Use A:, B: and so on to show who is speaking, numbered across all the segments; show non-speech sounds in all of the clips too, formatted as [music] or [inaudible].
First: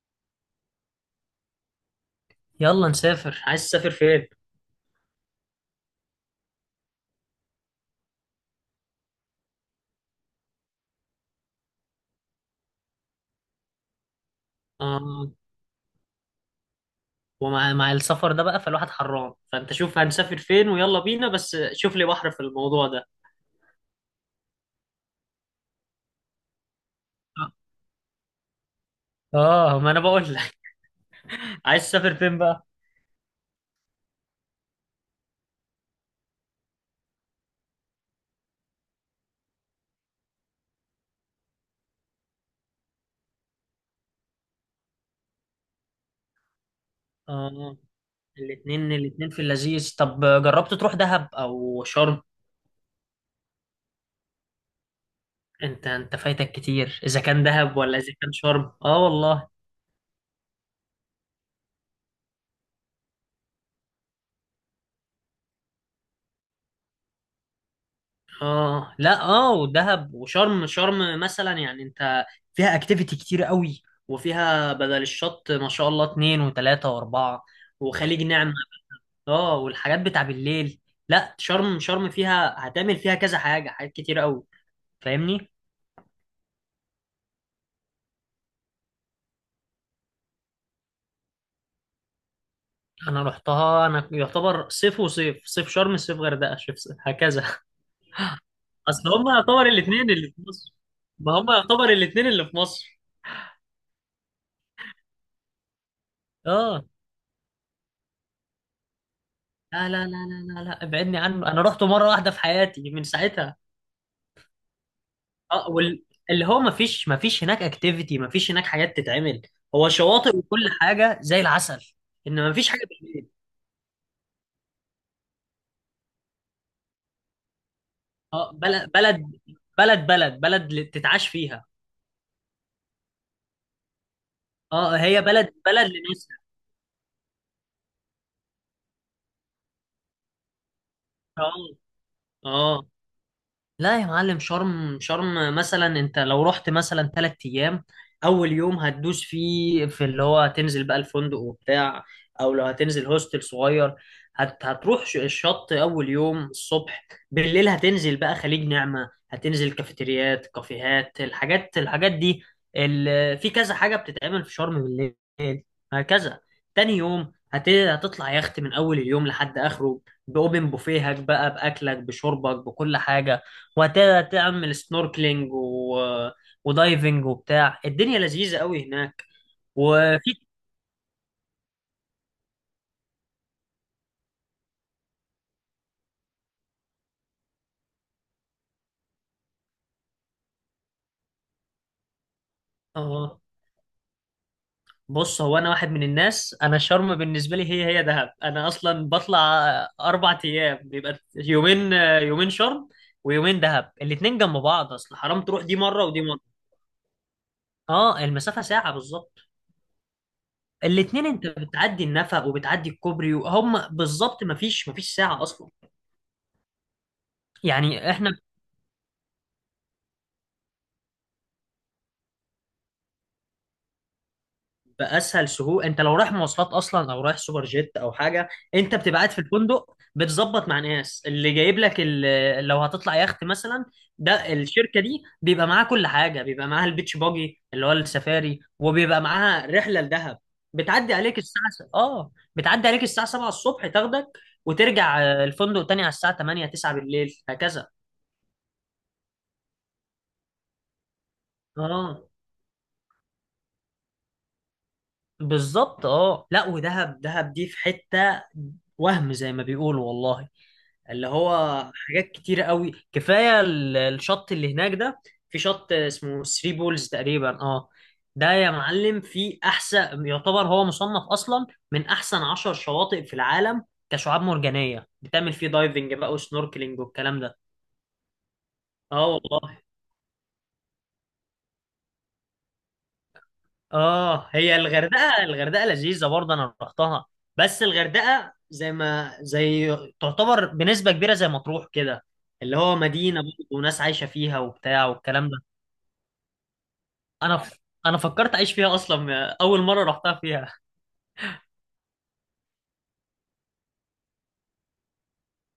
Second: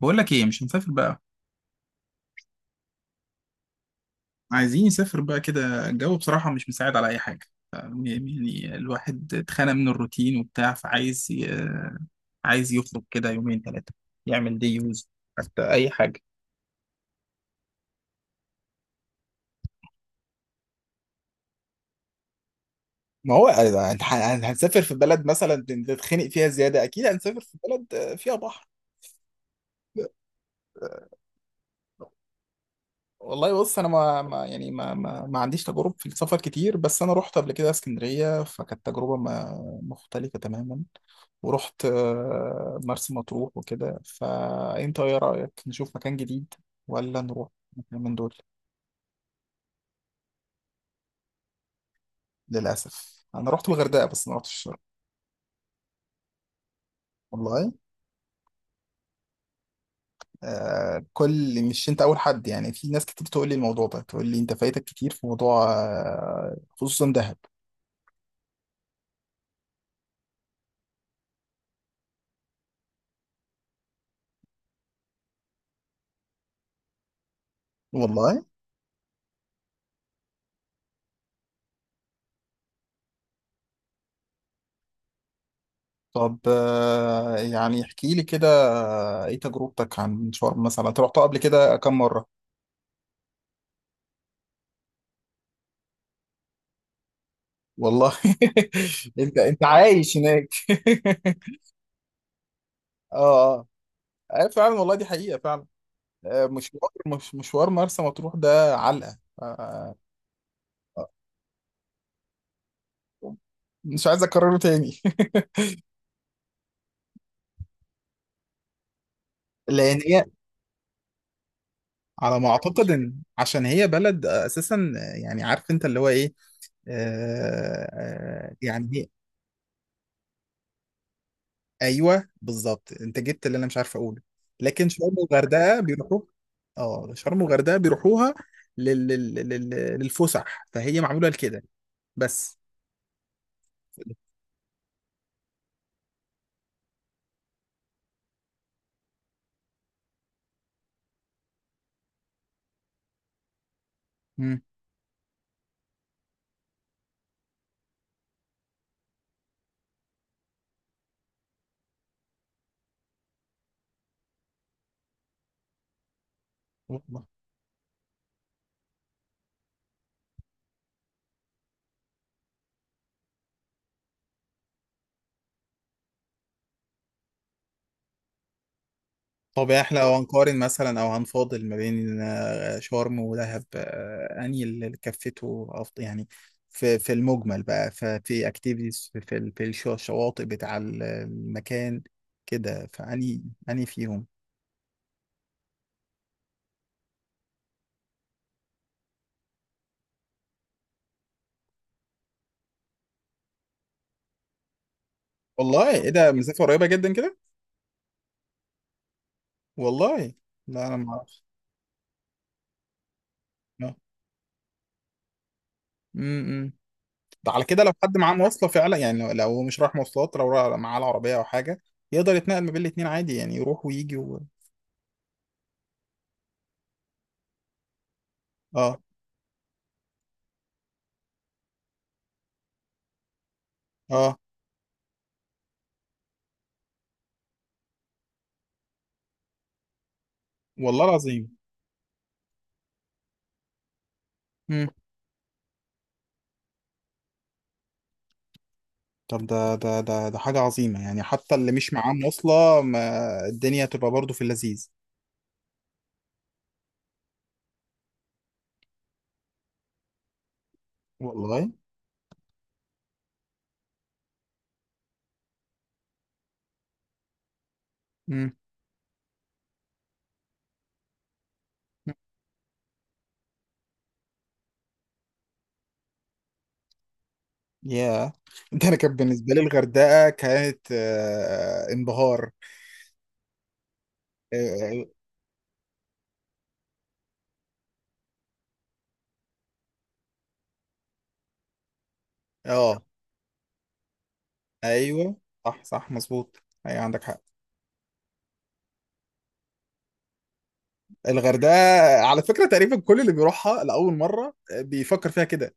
A: بقول لك ايه؟ مش هنسافر بقى.
B: يلا نسافر. عايز تسافر فين؟
A: عايزين نسافر بقى كده، الجو بصراحة مش مساعد على اي حاجة. ف- يعني الواحد اتخانق من الروتين وبتاع، فعايز عايز يخرج كده يومين ثلاثة، يعمل دي يوز،
B: آه.
A: حتى اي حاجة.
B: ومع السفر ده بقى، فالواحد حران، فانت شوف هنسافر فين ويلا بينا، بس شوف لي بحر في الموضوع ده.
A: ما هو هنسافر في بلد مثلا تتخنق فيها زيادة، أكيد هنسافر في بلد فيها بحر.
B: اه، ما انا بقول لك. [laughs] عايز تسافر فين بقى؟
A: والله بص، انا ما, ما يعني ما, ما ما عنديش تجارب في السفر كتير، بس انا رحت قبل كده اسكندريه، فكانت تجربه ما مختلفه تماما. ورحت مرسى مطروح وكده، فانت ايه رايك؟ نشوف مكان جديد ولا نروح
B: آه.
A: مكان من دول؟
B: الاتنين الاتنين في اللذيذ. طب جربت تروح دهب او شرم؟
A: للاسف انا رحت الغردقه بس ما رحتش الشرق.
B: انت فايتك كتير، اذا كان
A: والله.
B: دهب ولا اذا كان شرم. اه والله.
A: آه، كل مش انت اول حد، يعني في ناس كتير تقول لي الموضوع ده، تقول لي انت فايتك كتير في موضوع، آه، خصوصا دهب.
B: اه، لا، اه، ودهب وشرم، شرم مثلا يعني انت فيها اكتيفيتي كتير قوي. وفيها بدل الشط ما شاء الله اتنين وتلاتة واربعة، وخليج
A: والله.
B: نعمة. اه، والحاجات بتاع بالليل. لا شرم، شرم فيها هتعمل فيها كذا حاجة، حاجات كتير قوي، فاهمني.
A: طب، يعني احكي لي كده، ايه تجربتك عن شرم مثلا؟ انت رحتها قبل كده كم مرة؟
B: انا رحتها، انا يعتبر صيف وصيف صيف شرم، صيف غردقة، هكذا.
A: والله.
B: [laughs] اصل
A: [laughs]
B: هما
A: انت
B: يعتبر
A: انت
B: الاتنين
A: عايش
B: اللي في
A: هناك؟ [laughs]
B: مصر. ما هما يعتبر الاتنين اللي في مصر.
A: اه، اه، فعلا والله دي حقيقة فعلا.
B: اه.
A: مشوار، مش مشوار مرسى مطروح ده علقة.
B: لا لا لا لا لا لا، ابعدني عنه. انا رحت مره واحده في حياتي من
A: آه،
B: ساعتها.
A: مش عايز اكرره تاني.
B: اه.
A: [laughs]
B: اللي هو ما فيش هناك اكتيفيتي. ما فيش هناك حاجات تتعمل. هو
A: لان هي
B: شواطئ، وكل حاجه زي العسل. ان
A: على ما
B: ما فيش حاجه
A: اعتقد ان
B: بالليل.
A: عشان هي بلد اساسا، يعني عارف انت اللي هو ايه.
B: اه، بلد
A: يعني
B: بلد، بلد بلد بلد تتعاش فيها.
A: ايوه بالظبط، انت جبت اللي انا مش عارف اقوله. لكن
B: اه،
A: شرم
B: هي بلد
A: والغردقه
B: بلد
A: بيروحوا.
B: لناسها.
A: اه، شرم والغردقه بيروحوها لل... لل... لل... للفسح، فهي معموله
B: اه.
A: لكده بس.
B: اه. لا يا معلم، شرم، شرم مثلا انت لو رحت مثلا 3 ايام، اول يوم هتدوس فيه في اللي هو هتنزل بقى الفندق وبتاع، او لو هتنزل هوستل صغير،
A: مم.
B: هتروح الشط اول يوم الصبح. بالليل هتنزل بقى خليج نعمة، هتنزل كافيتريات، كافيهات، الحاجات دي. في كذا حاجة بتتعمل في شرم بالليل، هكذا. تاني
A: والله.
B: يوم هتطلع يخت من اول اليوم لحد اخره. باوبن بوفيهك بقى، باكلك، بشربك، بكل حاجة. وتعمل سنوركلينج ودايفنج وبتاع. الدنيا لذيذة قوي هناك.
A: طب احنا لو
B: وفي.
A: هنقارن مثلا او هنفاضل ما بين شرم ودهب، انهي اللي كفته أفضل يعني في المجمل بقى؟ ففي اكتيفيتيز، في الشواطئ بتاع المكان كده،
B: اه،
A: فاني فيهم.
B: بص، هو انا واحد من الناس، انا شرم بالنسبة لي هي دهب. انا اصلا بطلع 4 ايام، بيبقى يومين، يومين شرم ويومين دهب. الاتنين جنب بعض، اصل حرام تروح دي
A: والله
B: مرة
A: ايه،
B: ودي
A: ده
B: مرة.
A: مسافه قريبه جدا كده.
B: اه، المسافة ساعة بالظبط.
A: والله، لا انا ما
B: الاتنين
A: اعرفش.
B: انت بتعدي النفق وبتعدي الكوبري، وهم
A: آه.
B: بالظبط مفيش ساعة اصلا.
A: امم. ده على كده لو
B: يعني
A: حد
B: احنا
A: معاه مواصله فعلا، يعني لو هو مش رايح مواصلات، لو معاه العربيه او حاجه، يقدر يتنقل ما بين الاتنين عادي، يعني يروح ويجي
B: باسهل سهول. انت لو رايح مواصلات اصلا او رايح سوبر جيت او حاجه، انت
A: اه،
B: بتبقى قاعد في الفندق بتظبط مع ناس اللي جايب لك لو هتطلع يخت مثلا.
A: اه،
B: ده الشركه دي بيبقى معاها كل حاجه، بيبقى معاها البيتش باجي اللي هو السفاري، وبيبقى معاها رحله لدهب.
A: والله
B: بتعدي عليك
A: العظيم.
B: الساعه بتعدي عليك الساعه 7 الصبح تاخدك،
A: امم.
B: وترجع الفندق تاني على الساعه 8 9 بالليل، هكذا.
A: طب ده حاجه عظيمه، يعني حتى اللي مش معاه
B: اه
A: مواصله ما الدنيا تبقى برضه في اللذيذ.
B: بالظبط. اه، لا، ودهب، دهب دي في حته. وهم زي ما بيقولوا والله، اللي هو
A: والله.
B: حاجات كتيرة قوي. كفاية الشط اللي هناك ده. في شط اسمه ثري بولز تقريبا، اه. ده
A: امم.
B: يا معلم في أحسن يعتبر، هو مصنف أصلا من أحسن 10 شواطئ في العالم، كشعاب مرجانية، بتعمل فيه دايفنج بقى وسنوركلينج والكلام ده.
A: ياه. [laughs] ده انا كان
B: اه
A: بالنسبه لي
B: والله.
A: الغردقه كانت انبهار.
B: اه، هي
A: اه،
B: الغردقة، الغردقة لذيذة برضه، أنا رحتها. بس الغردقة زي ما زي تعتبر بنسبة كبيرة زي مطروح كده، اللي
A: آه،
B: هو
A: آه.
B: مدينة برضه وناس عايشة فيها وبتاع
A: ايوه،
B: والكلام ده.
A: صح صح مظبوط، ايوه عندك حق.
B: انا ف... انا فكرت اعيش فيها اصلا اول مره رحتها فيها.
A: الغردقة على فكرة تقريبا كل اللي بيروحها لأول مرة بيفكر فيها كده،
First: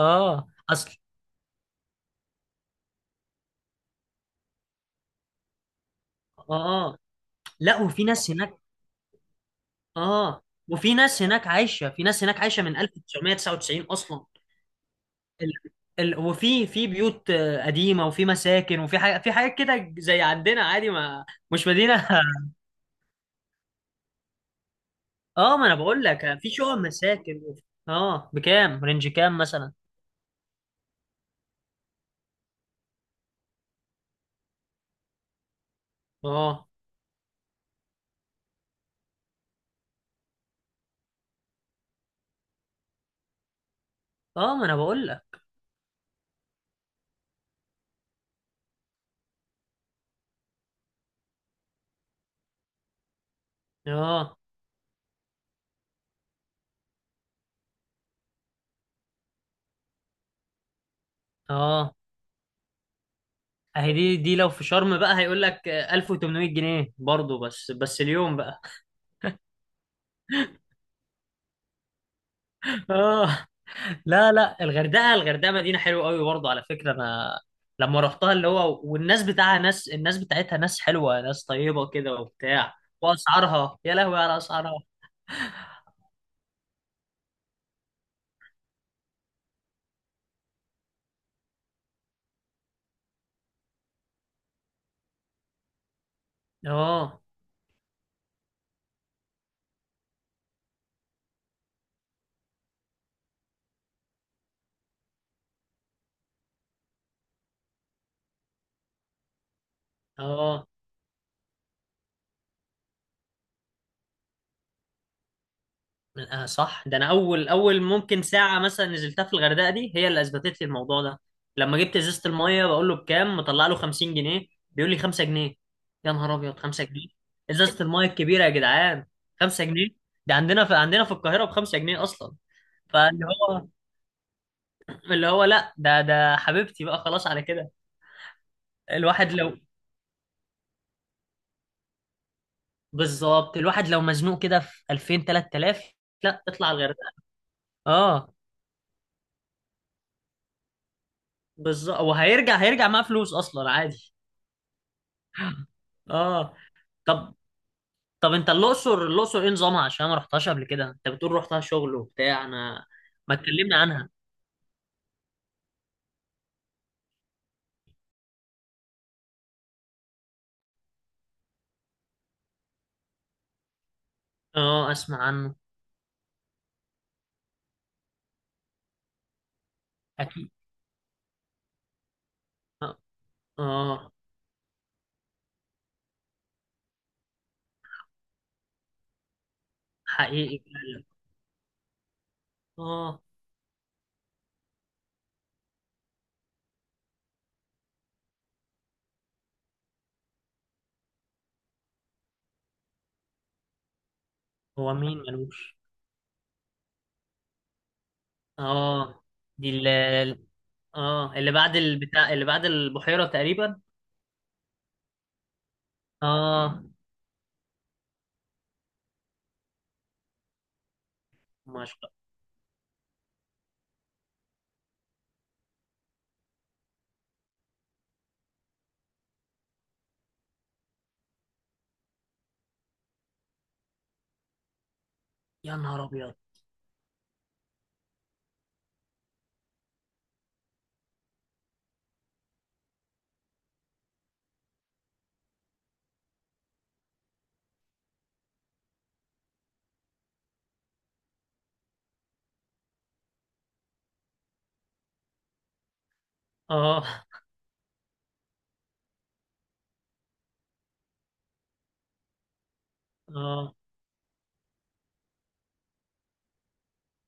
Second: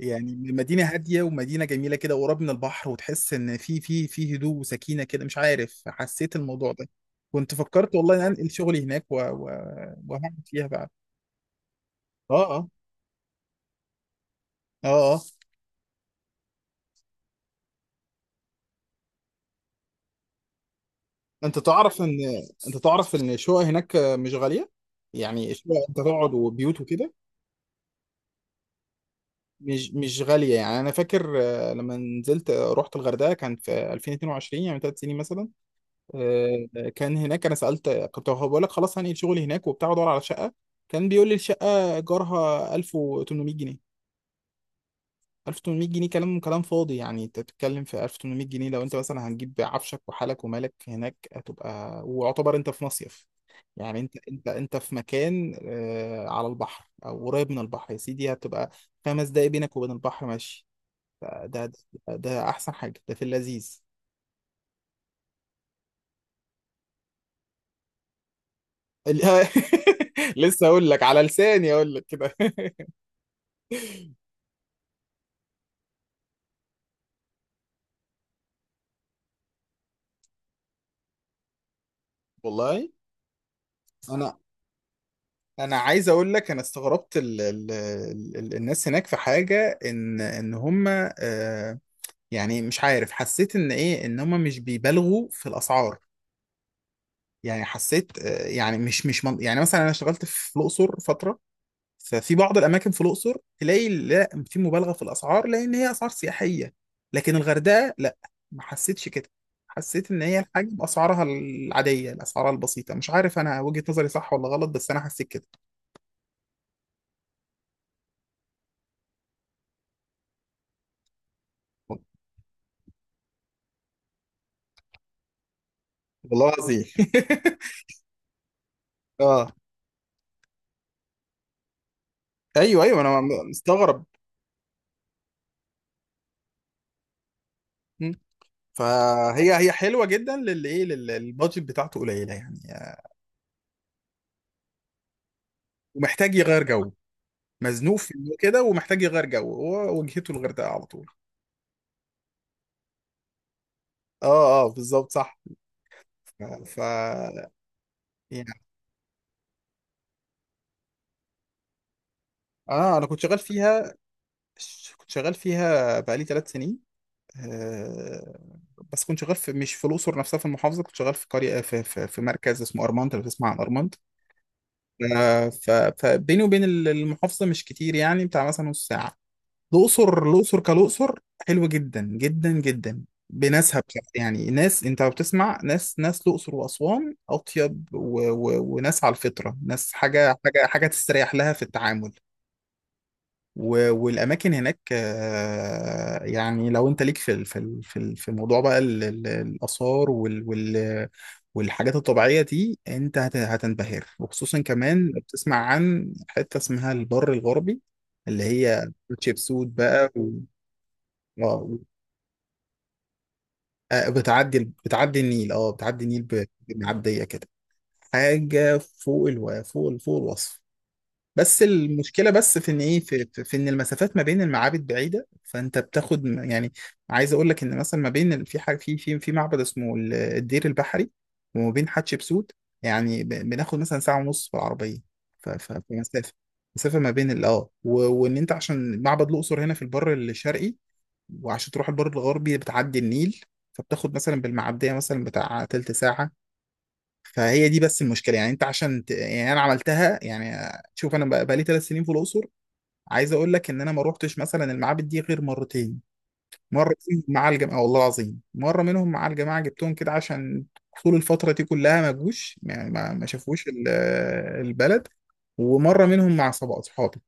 A: يعني مدينة
B: اصل.
A: هادية ومدينة جميلة كده وقريب من البحر، وتحس إن في هدوء وسكينة كده، مش عارف حسيت
B: اه.
A: الموضوع ده.
B: آه.
A: كنت
B: لا،
A: فكرت
B: وفي
A: والله إن
B: ناس
A: أنقل
B: هناك.
A: شغلي هناك وهعمل
B: اه،
A: فيها بقى.
B: وفي ناس هناك عايشه، في ناس
A: آه،
B: هناك عايشه
A: آه،
B: من 1999 اصلا.
A: آه، آه.
B: ال... وفي بيوت قديمه، وفي مساكن، وفي حاجه، في حاجات كده زي عندنا عادي، ما
A: أنت
B: مش
A: تعرف
B: مدينه.
A: إن
B: [laughs]
A: أنت تعرف إن الشقق هناك مش غالية، يعني
B: اه، ما انا
A: الشقق أنت
B: بقول لك،
A: تقعد
B: في شقق،
A: وبيوت وكده
B: مساكن. اه، بكام؟ رينج كام مثلا؟
A: مش غالية. يعني أنا فاكر، لما نزلت، رحت الغردقة كان في 2022، يعني 3 سنين مثلا.
B: اه
A: كان هناك انا سالت، كنت بقول لك خلاص هنقل شغلي هناك وبتاع، وادور على شقه، كان بيقول لي الشقه ايجارها 1800 جنيه.
B: اه، ما انا بقول لك.
A: 1800 جنيه، كلام فاضي، يعني انت بتتكلم في 1800 جنيه؟ لو انت مثلا هنجيب عفشك وحالك ومالك هناك، هتبقى ويعتبر انت في مصيف. يعني انت
B: اه
A: انت انت في مكان، على البحر او قريب من البحر، يا سيدي، هتبقى 5 دقايق بينك وبين البحر ماشي. ده ده
B: اه.
A: ده احسن حاجه، ده في اللذيذ.
B: اهي دي، دي لو في شرم بقى هيقول لك 1800 جنيه برضه، بس بس اليوم بقى.
A: ال- [laughs] لسه اقول لك، على لساني اقول لك كده. [laughs]
B: [laughs] اه لا، لا، الغردقه، الغردقه مدينه حلوه قوي برضه، على فكره، انا لما رحتها اللي هو، والناس بتاعها ناس، الناس بتاعتها ناس حلوه ناس طيبه كده وبتاع.
A: والله.
B: واسعارها، يا لهوي على
A: انا
B: اسعارها.
A: انا عايز اقول لك، انا استغربت ال ال ال الناس هناك، في حاجه ان هم، آه يعني مش عارف حسيت ان ايه، ان هم مش بيبالغوا في الاسعار.
B: اه
A: يعني حسيت يعني مش مش من يعني مثلا انا اشتغلت في الاقصر فتره، ففي بعض الاماكن في الاقصر تلاقي لا، في مبالغه في الاسعار لان هي اسعار سياحيه. لكن الغردقه لا، ما حسيتش كده. حسيت ان هي
B: اه،
A: الحاجه باسعارها العاديه، الاسعار البسيطه، مش عارف انا وجهه نظري صح ولا غلط، بس انا حسيت كده.
B: صح. ده انا اول، اول ممكن ساعه مثلا نزلتها في الغردقه دي هي اللي اثبتت لي الموضوع ده. لما جبت ازازه الميه، بقول له بكام؟ مطلع له 50 جنيه، بيقول لي 5 جنيه. يا نهار
A: والله
B: ابيض، 5
A: العظيم.
B: جنيه ازازه الميه الكبيره يا جدعان،
A: [laughs] اه،
B: 5 جنيه! ده عندنا في القاهره ب 5 جنيه اصلا.
A: ايوه ايوه انا
B: فاللي هو
A: مستغرب.
B: اللي هو لا، ده ده حبيبتي بقى، خلاص على كده.
A: م.
B: الواحد
A: فهي
B: لو،
A: حلوه جدا للي ايه، البادجت بتاعته قليله يعني.
B: بالظبط الواحد لو مزنوق كده في 2000 3000،
A: ومحتاج
B: لا
A: يغير
B: اطلع
A: جو،
B: الغردقه.
A: مزنوق في إنه
B: اه
A: كده ومحتاج يغير جو، هو وجهته الغردقه على طول.
B: بالظبط، وهيرجع معاه فلوس اصلا عادي.
A: اه، اه بالظبط صح. ف,
B: اه،
A: ف...
B: طب طب
A: يعني
B: انت الاقصر، الاقصر ايه نظامها؟ عشان ما رحتهاش قبل كده، انت بتقول رحتها شغل وبتاع. انا
A: انا كنت
B: ما
A: شغال
B: تكلمنا
A: فيها،
B: عنها.
A: كنت شغال فيها بقالي 3 سنين. آه، بس كنت شغال في، مش في الاقصر نفسها، في المحافظه، كنت شغال في قريه في مركز اسمه ارمنت، لو تسمع عن ارمنت.
B: اه، اسمع عنه.
A: فبيني وبين المحافظة مش كتير، يعني بتاع مثلا نص ساعة. الأقصر،
B: اكيد.
A: الأقصر كالأقصر، حلوة جدا جدا
B: اه
A: جدا بناسها بصراحة.
B: اه،
A: يعني ناس، أنت بتسمع ناس، ناس الأقصر وأسوان أطيب وناس على الفطرة، ناس حاجة
B: حقيقي فعلا.
A: حاجة حاجة تستريح لها في التعامل.
B: اه.
A: والاماكن هناك، يعني لو انت ليك في في موضوع بقى الاثار وال وال والحاجات الطبيعيه دي، انت هتنبهر، وخصوصا
B: هو
A: كمان
B: مين
A: بتسمع
B: ملوش؟
A: عن حته اسمها البر الغربي، اللي هي
B: اه.
A: تشيبسوت
B: دي اللي،
A: بقى
B: اه، اللي
A: آه،
B: بعد البتاع، اللي بعد البحيرة تقريبا.
A: بتعدي، بتعدي النيل، اه بتعدي النيل
B: اه
A: بمعديه كده، حاجه فوق فوق الوصف. بس
B: ما شاء
A: المشكله
B: الله.
A: بس في ان ايه، في ان المسافات ما بين المعابد بعيده، فانت بتاخد يعني عايز اقول لك ان مثلا ما بين في حاجه في معبد اسمه الدير البحري، وما بين حتشبسوت، يعني بناخد مثلا ساعه ونص بالعربيه.
B: يا
A: في
B: نهار
A: مسافه،
B: ابيض.
A: مسافه ما بين اه وان انت عشان معبد الاقصر هنا في البر الشرقي، وعشان تروح البر الغربي بتعدي النيل، فبتاخد مثلا بالمعديه مثلا بتاع تلت ساعه. فهي دي بس المشكله، يعني انت عشان يعني انا عملتها، يعني شوف، انا بقى لي 3 سنين في الاقصر، عايز اقول لك ان انا ما روحتش مثلا المعابد دي غير مرتين. مره
B: اه
A: فيهم مع الجماعه، والله العظيم مره منهم مع الجماعه جبتهم كده عشان طول الفتره دي كلها ما جوش، يعني ما شافوش
B: اه
A: البلد. ومره منهم مع اصحابي.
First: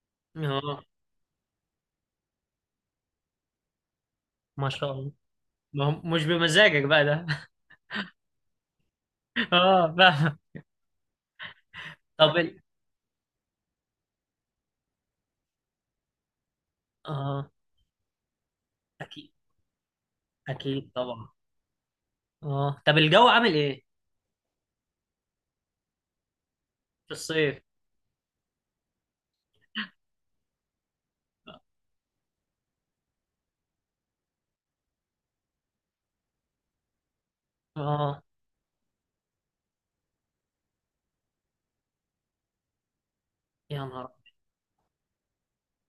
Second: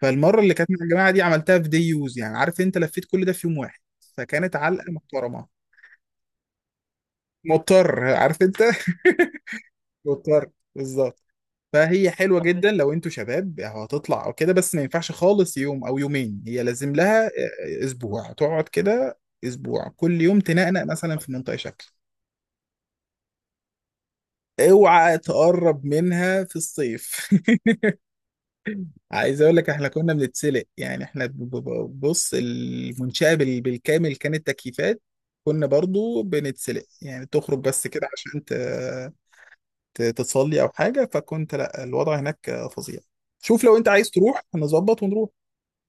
A: فالمره اللي كانت مع
B: اه،
A: الجماعه دي عملتها في دي يوز، يعني عارف انت لفيت كل ده في يوم واحد، فكانت
B: ما
A: علقه
B: شاء الله.
A: محترمه.
B: ما هو مش بمزاجك بقى ده.
A: مضطر عارف انت.
B: [laughs] اه،
A: [laughs]
B: فاهم.
A: مضطر بالظبط. فهي
B: طب
A: حلوة
B: ال...
A: جدا لو انتوا شباب، هتطلع او كده، بس ما ينفعش خالص يوم او يومين، هي لازم لها
B: اه
A: اسبوع تقعد كده،
B: اكيد،
A: اسبوع كل يوم تنقنق
B: اكيد
A: مثلا
B: طبعا.
A: في منطقة شكل.
B: اه، طب الجو عامل ايه؟
A: اوعى تقرب منها في
B: في
A: الصيف.
B: الصيف.
A: [laughs] عايز اقول لك، احنا كنا بنتسلق، يعني احنا بص، المنشأة بالكامل كانت تكييفات، كنا برضو بنتسلق، يعني تخرج بس كده
B: اه
A: عشان تصلي او حاجة، فكنت لا، الوضع هناك فظيع. شوف لو
B: يا
A: انت عايز
B: نهار.
A: تروح هنظبط ونروح.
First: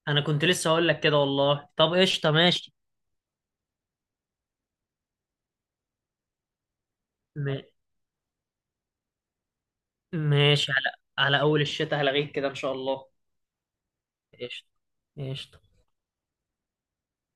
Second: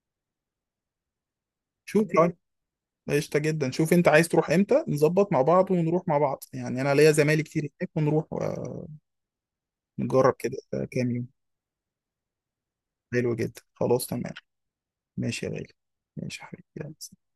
B: انا كنت لسه هقول لك كده والله. طب
A: شوف لو
B: قشطه،
A: انت
B: ماشي.
A: قشطة جدا، شوف انت عايز تروح امتى، نظبط مع بعض ونروح مع بعض، يعني انا ليا زمايلي
B: م...
A: كتير هناك، ونروح ونجرب كده
B: ماشي، على
A: كام يوم.
B: اول الشتاء هلغيك كده ان شاء الله.
A: حلو جدا، خلاص تمام.
B: قشطه.
A: ماشي يا
B: قشطه.
A: غالي. ماشي يا حبيبي، يلا.